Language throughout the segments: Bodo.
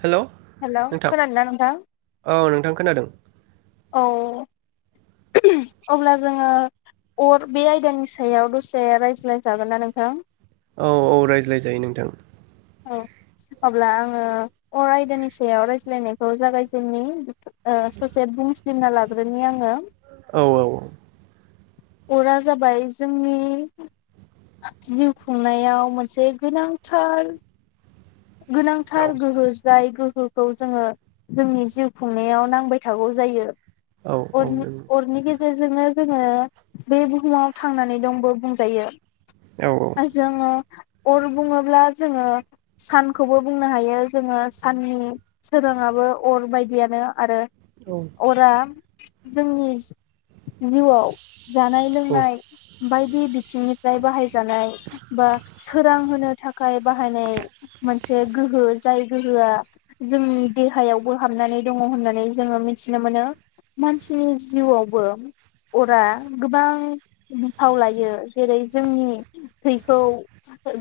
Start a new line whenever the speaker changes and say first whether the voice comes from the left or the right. right: हेल'
left: हेलौ
right: नोंथां
left: खोनादोंना नोंथां
right: औ नोंथां खोनादों ।
left: औ अब्ला जोङो अर बे आयदानि सायाव दसे रायज्लायजागोन ना नोंथां
right: औ औ रायज्लायजायो नोंथां
left: औ अब्ला आङो अर आयदानि सायाव रायज्लायनायखौ जागायजेननि आ ससेे बुंस सिमना लाग्रोनि आङो
right: औ औ औ
left: अरा जाबाय जोंनि जिउ खुंनायाव मोनसे गोनांथार
right: औ
left: गोनांथार गोहो जाय गो फोरखौ जोङो जोंनि जिउ खुंनायाव नांबाय थागौ जायो
right: औ औ
left: अरनि
right: नों
left: अरनि गे गेरजोंनो जोङो बे बुहुमाव थांनानै दंबो बुंजायो
right: औ
left: आजोङो अर बुङोब्ला जोङो सानखौबो बुंनो हायो जोङो साननि सोराङाबो अर बायदियानो आरो
right: औ
left: अरा जोंनि सि जिउआव जानाय लोंनाय बायदि बिथिंनिफ्राय बाहायजानाय बा सोरां होनो थाखाय बाहायनाय
right: [inaudible]
left: मोनसे गोहो जाय गोहोआ जोंनि देहायावबो हाबनानै दङ होननानै जोङो मिथिनो मोनो मानसिनि जिउआवबो अरा गोबां बिफाव लायो जेरै जोंनि थैखौ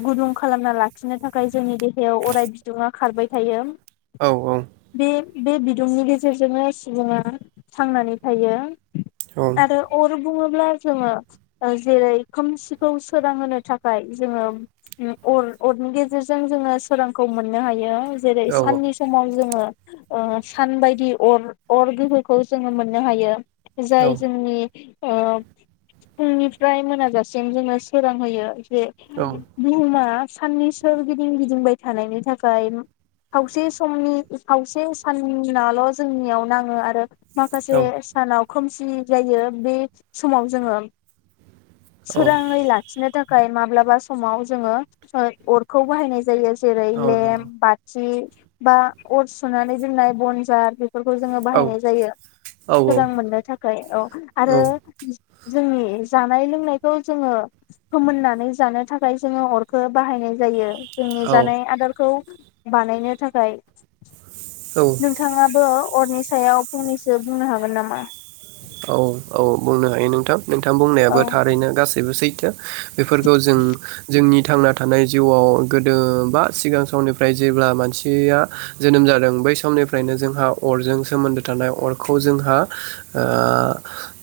left: गुदुं खालामना लाखिनो थाखाय थाखाय जोंनि देहायाव अराय बिदुङा खारबाय थायो
right: औ औ
left: बे बे बिदुंनि गेजेरजोंनो सुबुङा थांनानै थायो
right: औ
left: आरो अर बुङोब्ला जोङो आ जेरै खोमसिखौ सोरांहोनो थाखाय जोङो उम अर-अरनि गेजेर जेरजों जोङो सोरांखौ मोननो हायो जेरै साननि समाव जोङो आ सान बायदि अर अर गोहोखौ जोङो मोननो हायो जाय जोंनि आ फुंनिफ्राय मोनाजासिम जोंनो सोरांहोयो बे बुहुमा साननि सोर गिदिं गिदिंबाय थानायनि थाखाय खावसे समनि खावसे साननाल' जोंनियाव नाङो आरो माखासे
right: औ
left: सानाव खोमसि सि जायो बे समाव जोङो
right: औ
left: सोराङै लाखिनो थाखाय खाय माब्लाबा समाव जोङो ओ अर खौ बाहायनाय जायो। जेरै
right: औ
left: लेम
right: नंगौ
left: बाथि‌‌ बा अर सुनानै जोंनाय बनजार फोरखौ जोङो
right: औ औ
left: बाहायनाय जायो
right: औ
left: सोरां मोननो थाखाय औ आरो जोंनि जानाय लोंनायखौ जोङो फोमोननानै जानो थाखाय जोङो अरखो बाहायनाय जायो। जोंनि
right: औ
left: जानाय आदारखौ बानायनो थाखाय
right: औ
left: नोंथाङाबो अरनि सायाव फंनैसो बुंनो हागोन नामा
right: औ औ बुंनो हायो नोंथां नोंथां
left: औ
right: बुंनायाबो थारैनो गासैबो सै बेफोरखौ जों जोंनि थांना थानाय जिउआव गोदो बा सिगां समनिफ्राय जेब्ला मानसिया जोनोम जादों बै समनिफ्रायनो जोंहा अरजों सोमोन्दो थानाय अरखौ जोंहा ओ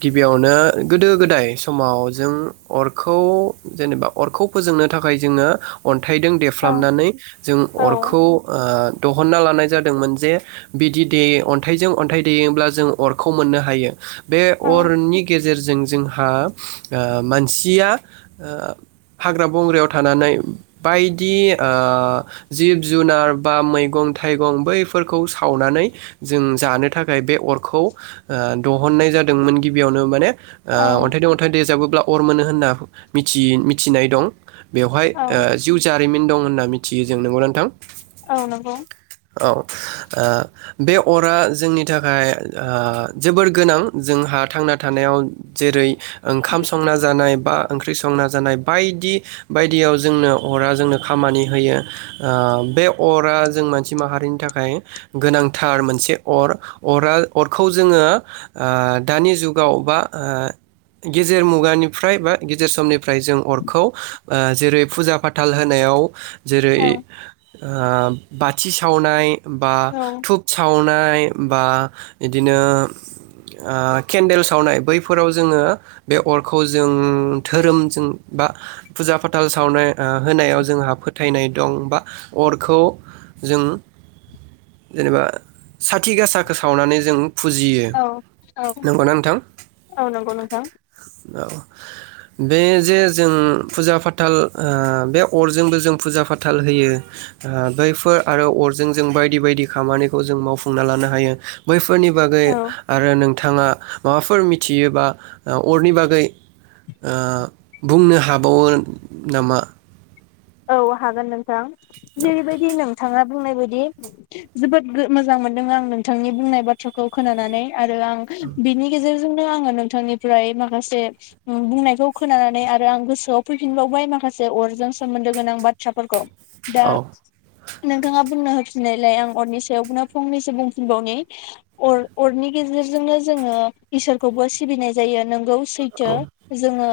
right: गिबियावनो गोदो गोदाय समाव जों अरखौ जेनेबा अरखौ फोजोंनो थाखाय जोङो अन थाइदों
left: औ
right: देफ्रामनानै जों
left: औ
right: अरखौ ओ दहन्ना लानाय जादोंमोन जे बिदि दे अन्थाइजों अन्थाइ देयोब्ला जों अरखौ मोननो हा हायो । बे
left: औ
right: अरनि गेजेर गेजेरजों जोंहा ओ मानसिया ओ हाग्रा बंग्रायाव थानानै बायदि ओ जिब जुनार बा मैगं थाइगं बैफोरखौ सावनानै जों जानो थाखाय बे अरखौ ओ दहननाय जादोंमोन गिबियावनो माने ओ
left: औ
right: अन्थाइ दो अन्थाइ देजाबो ब्ला अर मोनो होनना मिथियो मिथिनाय दं बेवहाय
left: औ
right: ओ जिउ जा जारिमिन दं होनना मिथियो जों नोंगौना नोंथां
left: औ नंगौ
right: औ ओ बे अरा जोंनि थाखाय ओ जोबोर गोनां जोंहा थांना थानायाव जेरै ओंखाम संना जानाय बा ओंख्रि संना जानाय बायदि बायदियाव जोंनो अरा जोंनो खामानि होयो ओ बे अरा जों मानसि माहारिनि थाखाय गोनांथार मोनसे अर अरा अरखौ जोङो ओ दानि जुगाव बा गेजेर मुगानिफ्राय बा गेजेर समनिफ्राय जों अरखौ जेरै फुजा फाथाल होनायाव जेरै
left: औ
right: ओ बाथि सावनाय बा
left: औ
right: धुप सावनाय। बा बिदिनो ओ केन्देल सावनाय बैफोराव जोङो बे अरखौ जों धोरोमजों, बा फुजा-फाथाल सावनाय ओ होनायाव, जोंहा फोथायनाय दं बा अरखौ जों जेनेबा साथि गासा सावनानै जों फुजियो
left: औ औ
right: नंगौना नोंथां
left: औ नंगौ नोंथां।
right: औ, बे जे जों फुजा फाथाल ओ बे अरजोंबो जों फुजा-फाथाल होयो ओ बैफोर आरो अरजों जों बायदि बायदि खामानिखौ जों मावफुंना लानो हायो बैफोर फोरनि बागै
left: औ
right: आरो नो बिथाङा माबाफोर मिथियोबा अरनि बागै ओ बुंनो हाबावो नामा?
left: औ हागोन नोंथां। जेरैबायदि नोंथाङा बुंनाय बायदि जोबोद मोजां मोनदों आं नोंथांनि बुंनाय बाथ्राखौ खोनानानै। आरो आं बिनि गेजेर आङो नोंथांनिफ्राय माखासे ओ बुंनायखौ खोनानानै आरो आं गोसोआव फैफिनबावबाय माखासे अजों सोमोन्दो गोनां बाथ्राफोरखौ दा
right: औ
left: नोंथाङा बुंनो होफिननायलाय आं अरनि सायावनो फंनैसो बुंफिनबावनि अ-अरनि गेजेरजोंनो जोङो इसोरखौबो सिबिनाय जायो नोंगौ। सैथो
right: औ औ
left: जोङो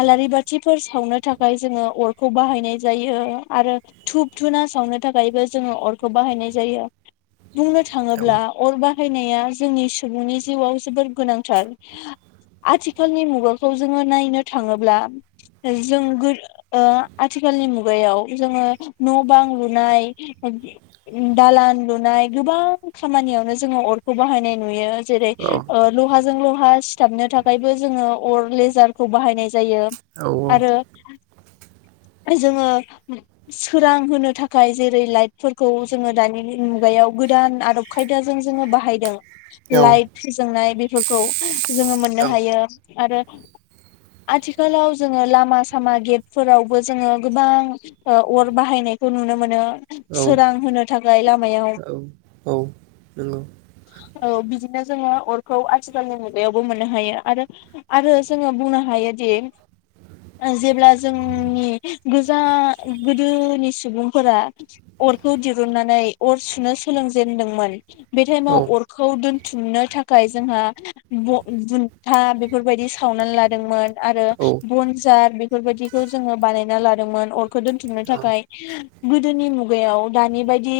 left: आलारि बाथिफोर सावनो थाखाय जोङो अर खौ बाहायनाय जायो आरो धुुप धुना सावनो थाखायबो जोङो अरखौ बाहायनाय जायो। बुंनो
right: औ
left: थाङोब्ला अरबा फैनाया जोंनि सुबुंनि जिउआव जोबोर गोनांथार आथिखालनि मुगाखौ जोङो नायनो थाङोब्ला जों गो ओ आथिखालनि मुगायाव जोङो न'-बां लुनाय, दालान लुनाय गोबां खामानियावनो जोङो अरखौ बाहायनाय नुयो। जेरै
right: औ
left: लहाजों ल सिथाबनो थाखायबो जोङो अर लेजारखौ बाहायनाय जा जायो
right: औ
left: आरो जोङो सोरां होनो थाखाय जेरै लाइटफोरखौ जोङो दानि मुगायाव गोदान आदब खायदाजों जोङो बाहायदों। लाइट फोजोंनाय बे [unintelligible] जोङो मोननो हायो आरो आथिखालाव जोङो लामा सामा गेटफोराव बो जोङो गोबां ओ अर बाहायनायखौ नुनो मोनो।
right: औ
left: सोरां होनो थाखाय लामायाव औ नो जोङो अरखौ आथिखालनि मुगायावबो मोननो हायो आरो आरो जोङो बुंनो हायोदि जेब्ला जों नि गोजा गोदोनि सुबुंफोरा अरखौ दिरुुननानै अर सुनो सोलोंजेेनदोंमोन। बे टाइमाव अरखौ दोन बुथुमनो थाखाय जोंहा ब-बुन्था बेफोरबायदि सावनानै लादोंमोन। आरो बनजार। बेफोरबादि। बेखौ जोङो बानायना लादोंमोन उम। खो दोनथुमनो थाखाय। गोदोनि मुगायाव दानि बायदि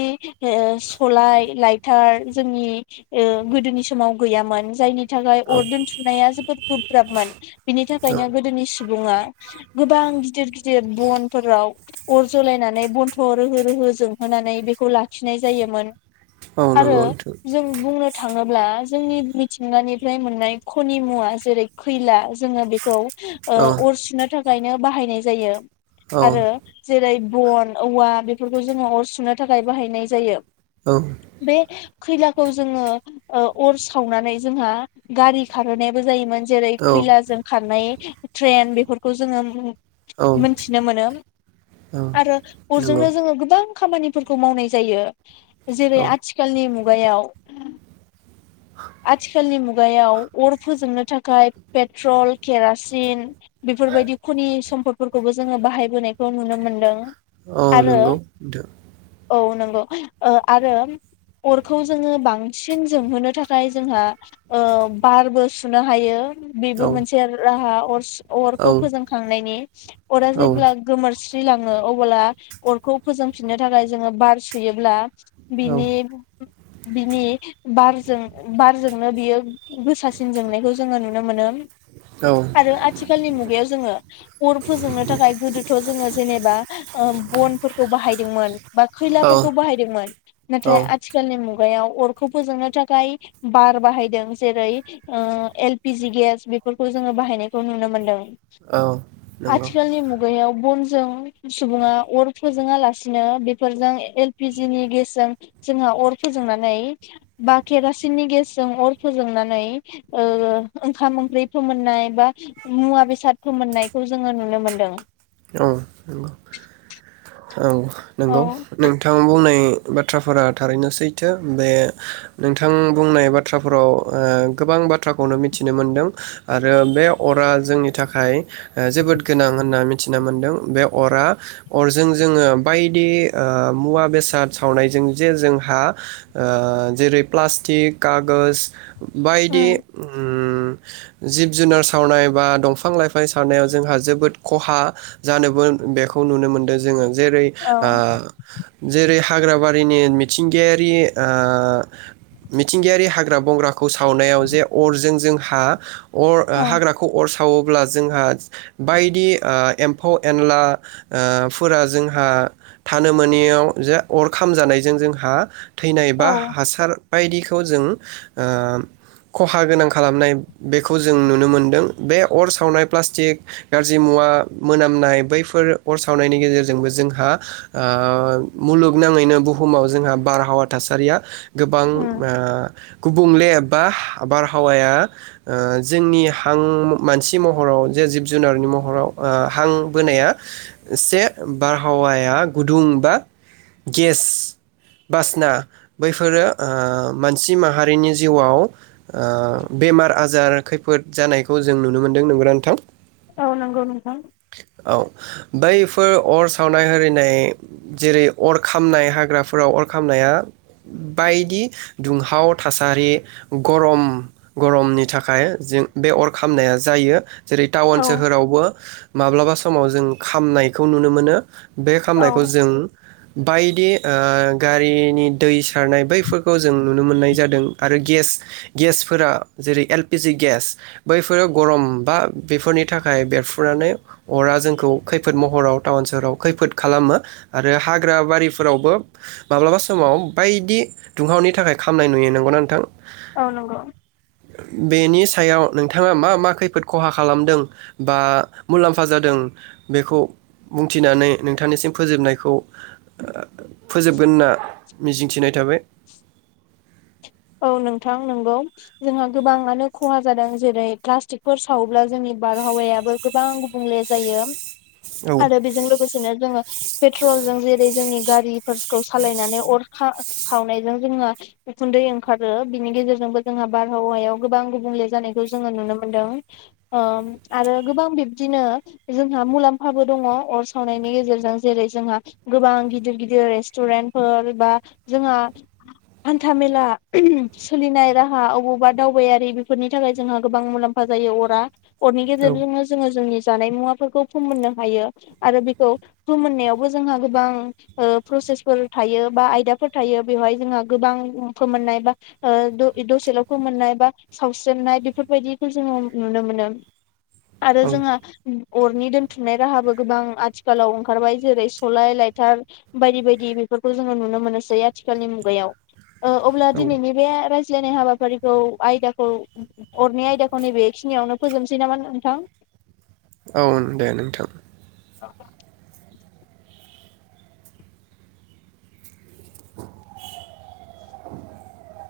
left: सलाय लाइटार जोंनि ओ गोदोनि समाव गैयामोन जायनि थाखाय
right: औ
left: अर दोनथुमनाया जोबोद गोब्राबमोन बिनि थाखायनो
right: औ
left: गोदोनि सुबुङा गोबां गिदिर गिदिर बनफोराव। अर जलायनानै बन्थ' रोहो रोहो जोंहोनानै बेखौ लाखिनाय जायोमोन।
right: औ नंगौ औ
left: आरो
right: नंगौ नोंथां
left: जों बुंनो थाङो अब्ला जोंनि मिथिंगानिफ्राय मोननाय खनि मुवा जेरै खैला जोङो बेखौ ओ अर सुनो थाखाय। [unintelligible] बाहायनाय जायो
right: औ
left: आरो
right: औ
left: जेरै बन औवा बेफोरखौ जोङो अर सुनो थाखाय बाहायनाय जायो।
right: औ
left: बे खैलाखौ जोङो ओ अर सावनानै जोंहा गारि खारहोनायाबो जायोमोन। जेरै
right: औ
left: खैलाजों खारनाय ट्रेन बेफोर खौ जोङो
right: औ
left: मोनथिनो मोनो
right: औ
left: आरो
right: नंगौ
left: अरजोंनो जोङो गोबां खामानिफोरखौ मावनाय जायो। जेरै
right: औ
left: आथिखालनि मुगायाव । आथिखालनि मुगायाव अर फोजोंनो थाखाय पेट्रल खेरासिन बेफोरबायदि खनि सम्पद फोरखौबो जोङो बाहायबोनायखौ नुनो मोन्दों।
right: औ नंगौ दो
left: औ नंगौ ओ आरो अरखौ जोङो बांसिन जोंहोनो थाख फ्राय जोंहा ओ बारबो सुनो हायो। बिबो मोनसे राहा। खस
right: औ
left: अरखौ फोजोंखांनायनि अरा
right: औ
left: जेब्ला गोमोर थैलाङो अब्ला अरखौ फोजोंफिननो थाखाय जोङो बार सुयोब्ला बिनि बिनि बारजों। बारजोंनो बियो गोसासिन जोंनायखौ जोंङो नुनो मोनो। [unintelligible]
right: औ
left: आरो आथिखालनि मुगायाव जोंङो अर फोजोंनो थाखाय गोदोथ जोंङो जेनेबा बनफोरखौ बाहायदोंमोन बा खैलाफोरखौ
right: औ
left: बाहायदोंमोन
right: औ
left: नाथाय आथिखालनि मुगायाव खुगायाव अरखौ फोजोंनो थाखाय बार बाहायदों जेरै एलपि जि गेस बेफोरखौ जोंङो बाहायनायखौ नुनो मोनदों।
right: नंगौ
left: आथिखालनि मुगायाव बनजों सुबुङा अर फोजोंङा लासिनो बेफोरजों एलपिजिनि गेसजों जोंहा अर फोजोंनानै बा केरा सिनि गेसजों अर फोजोंनानै ओ ओंखाम ओंख्रि फोमोननाय बा मुवा बेसाद फोमोननायखौ जोंङो नुनो मोनदों।
right: औ औ औ।
left: औ
right: नंगौ नोंथाङा बुंनाय बाथ्राफोरा थारैनो सैथो बे नोंथां बुंनाय बाथ्राफोराव गोबां बाथ्राखौनो मिथिनो मोनदों आरो बे अरा जोंनि थाखाय जोबोद गोनां होनना मिथि मिथिना मोन्दों बे अरा अरजों जोंङो बायदि मुवा बेसाद सावनायजों जे जोंहा ओ जेरै प्लास्टिक कागज बायदि
left: उम
right: उज्ञ जिब जुनार सावनाय बा दंफां लाइफां सावनायाव जोंहा जोबोद खहा जानोबो बेखौ नुनो मोनदों जोंङो जेरै आ जेरै हाग्राबारिनि मिथिंगायारि आ मिथिंगायारि हाग हेंग्रा बंग्राखौ सावनायाव जे अरजों जों हा अ
left: औ
right: हाग्राखौ अर थावोब्ला जोंहा बायदि आ एम्फौ एनला ओ फोरा जोंहा थानो मोनियावयाव जे अर खामजानायजों जोंहा थैनाय बा हासार। बायदिखौ जों ओ खहा गोनां खालामनाय बेखौ जों नुनो मोनदों बे अर सावनाय प्लास्टिक गाज्रि मुवा मोनामनाय बैफोर अर सावनायनि गेजेरजोंबो जोंहा मुलुगनाङैनो बुहुमाव जोंहा बारहावा थासारिया गोबां
left: उम
right: ओ गुबुंले एबा बारहावाया ओ जोंनि हां मानसि महराव जे जिब जुनारनि महराव हां बोनाया से बारहावाया गुदुं बा गेस बासना बैफोरो मानसि माहारिनि जिउआव बेमार आजार खैफोद जानायखौ जों नुनो मोनदों नोंगौना नोंथां?
left: औ नांगौ।
right: औ बैफोर अर सावनाय हिनाय जेरै अर खामनाय हाग्राफोराव अर खामनाया बायदि दुंहाव थासारि गरम गरमनि थाखाय जों बे अर खामनाया जायो जेरै टाउन
left: औ
right: सोहोरावबो माब्लाबा समाव जों खामनायखौ नुनो मोनो बे खालामामनायखौ
left: औ
right: जों बायदि ओ गारिनि दै सारनाय बैफोरखौ जों नुनो मोननाय जादों आरो गेस गेसफोरा जेरै एल पि जि गेस बैफोर गरम बा बेफोरनि थाखाय बेरफ फुनानै अरा जोंखौ खैफोद महराव टाउन सोहराव खैफोद खालामो आरो हाग्रा बारिफोरावबो माब्लाबा समाव बायदि दुंहावनि थाखाय खामनाय नुयो, नंगौना नोंथां?
left: औ नंगौ।
right: बेनि सायाव नोंथाङा मा मा खैफोद खहा खालामदों बा मुलाम्फा जादों बेखौ बुंथिनानै नोंथांनिसिम फोजोबनायखौ ओ फोजोबगोन ना? मिजिंथिनाय थाबाय।
left: औ नोंथां नंगौ जोंहा गोबाङानो खहा जादों जेरै प्लास्टिकफोर सावोब्ला जोंनि बारहावायाबो गोबां गुबुंले जायो।
right: औ
left: आरो बेजों लोगोसेनो जोङो पेट्रल जों जेरै जोंनि गारिफोरखौ सालायनानै अरखा सावनायजों जोंङो उखुन्दै ओं खारो बिनि गेजेरजोंबो जोंहा बारहावायाव गोबां गुबुंले जानायखौ जोङो नुनो मोनदों ओ आरो गोबां बिब्दिनो जोंहा मुलाम्फाबो दङ अर सावनायनि गेजेरजों जेरै जोंहा गोबां गिदिर गिदिर रेस्टुरेन्टफोर बा जोंहा हान्था मेला सोलिनाय राहा अबावबा दावबायारि बेफोरनि थाखाय जोंहा गोबां मुलाम्फा जायो अरा। अरनि
right: औ
left: गेजेरजोंनो जोङो जोंनि जानाय मुवाफोरखौ फोमोननो हायो आरो बेखौ फोमोननायावबो जोंहा गोबां प्रसेसफोर थायो बा आयदाफोर थायो बेवहाय जोंहा गोबां फोमोननाय बा ओ द-दसेल' फोमोननाय बा सावस्रेमनाय बेफोरबायदिखौ जोङो नुनो मोनो। आरो
right: औ
left: जोङो अरनि दोनथुमनाय राहाबो गोबां आथिखालाव ओंखारबाय जेरै सलाय लाइथार बायदि बायदि बेफोरखौ जोङो नुनो मोननोसै आथिखालनि मुगायाव ओ अब्ला दिनैनि
right: औ
left: बे राय ज्लायनाय हाबाफारिखौ आयदाखौ अरनि आयदाखौ नैबेखिनियावनो फोजोबनोसै नामा नोंथां?
right: औ दे नोंथां।
left: औ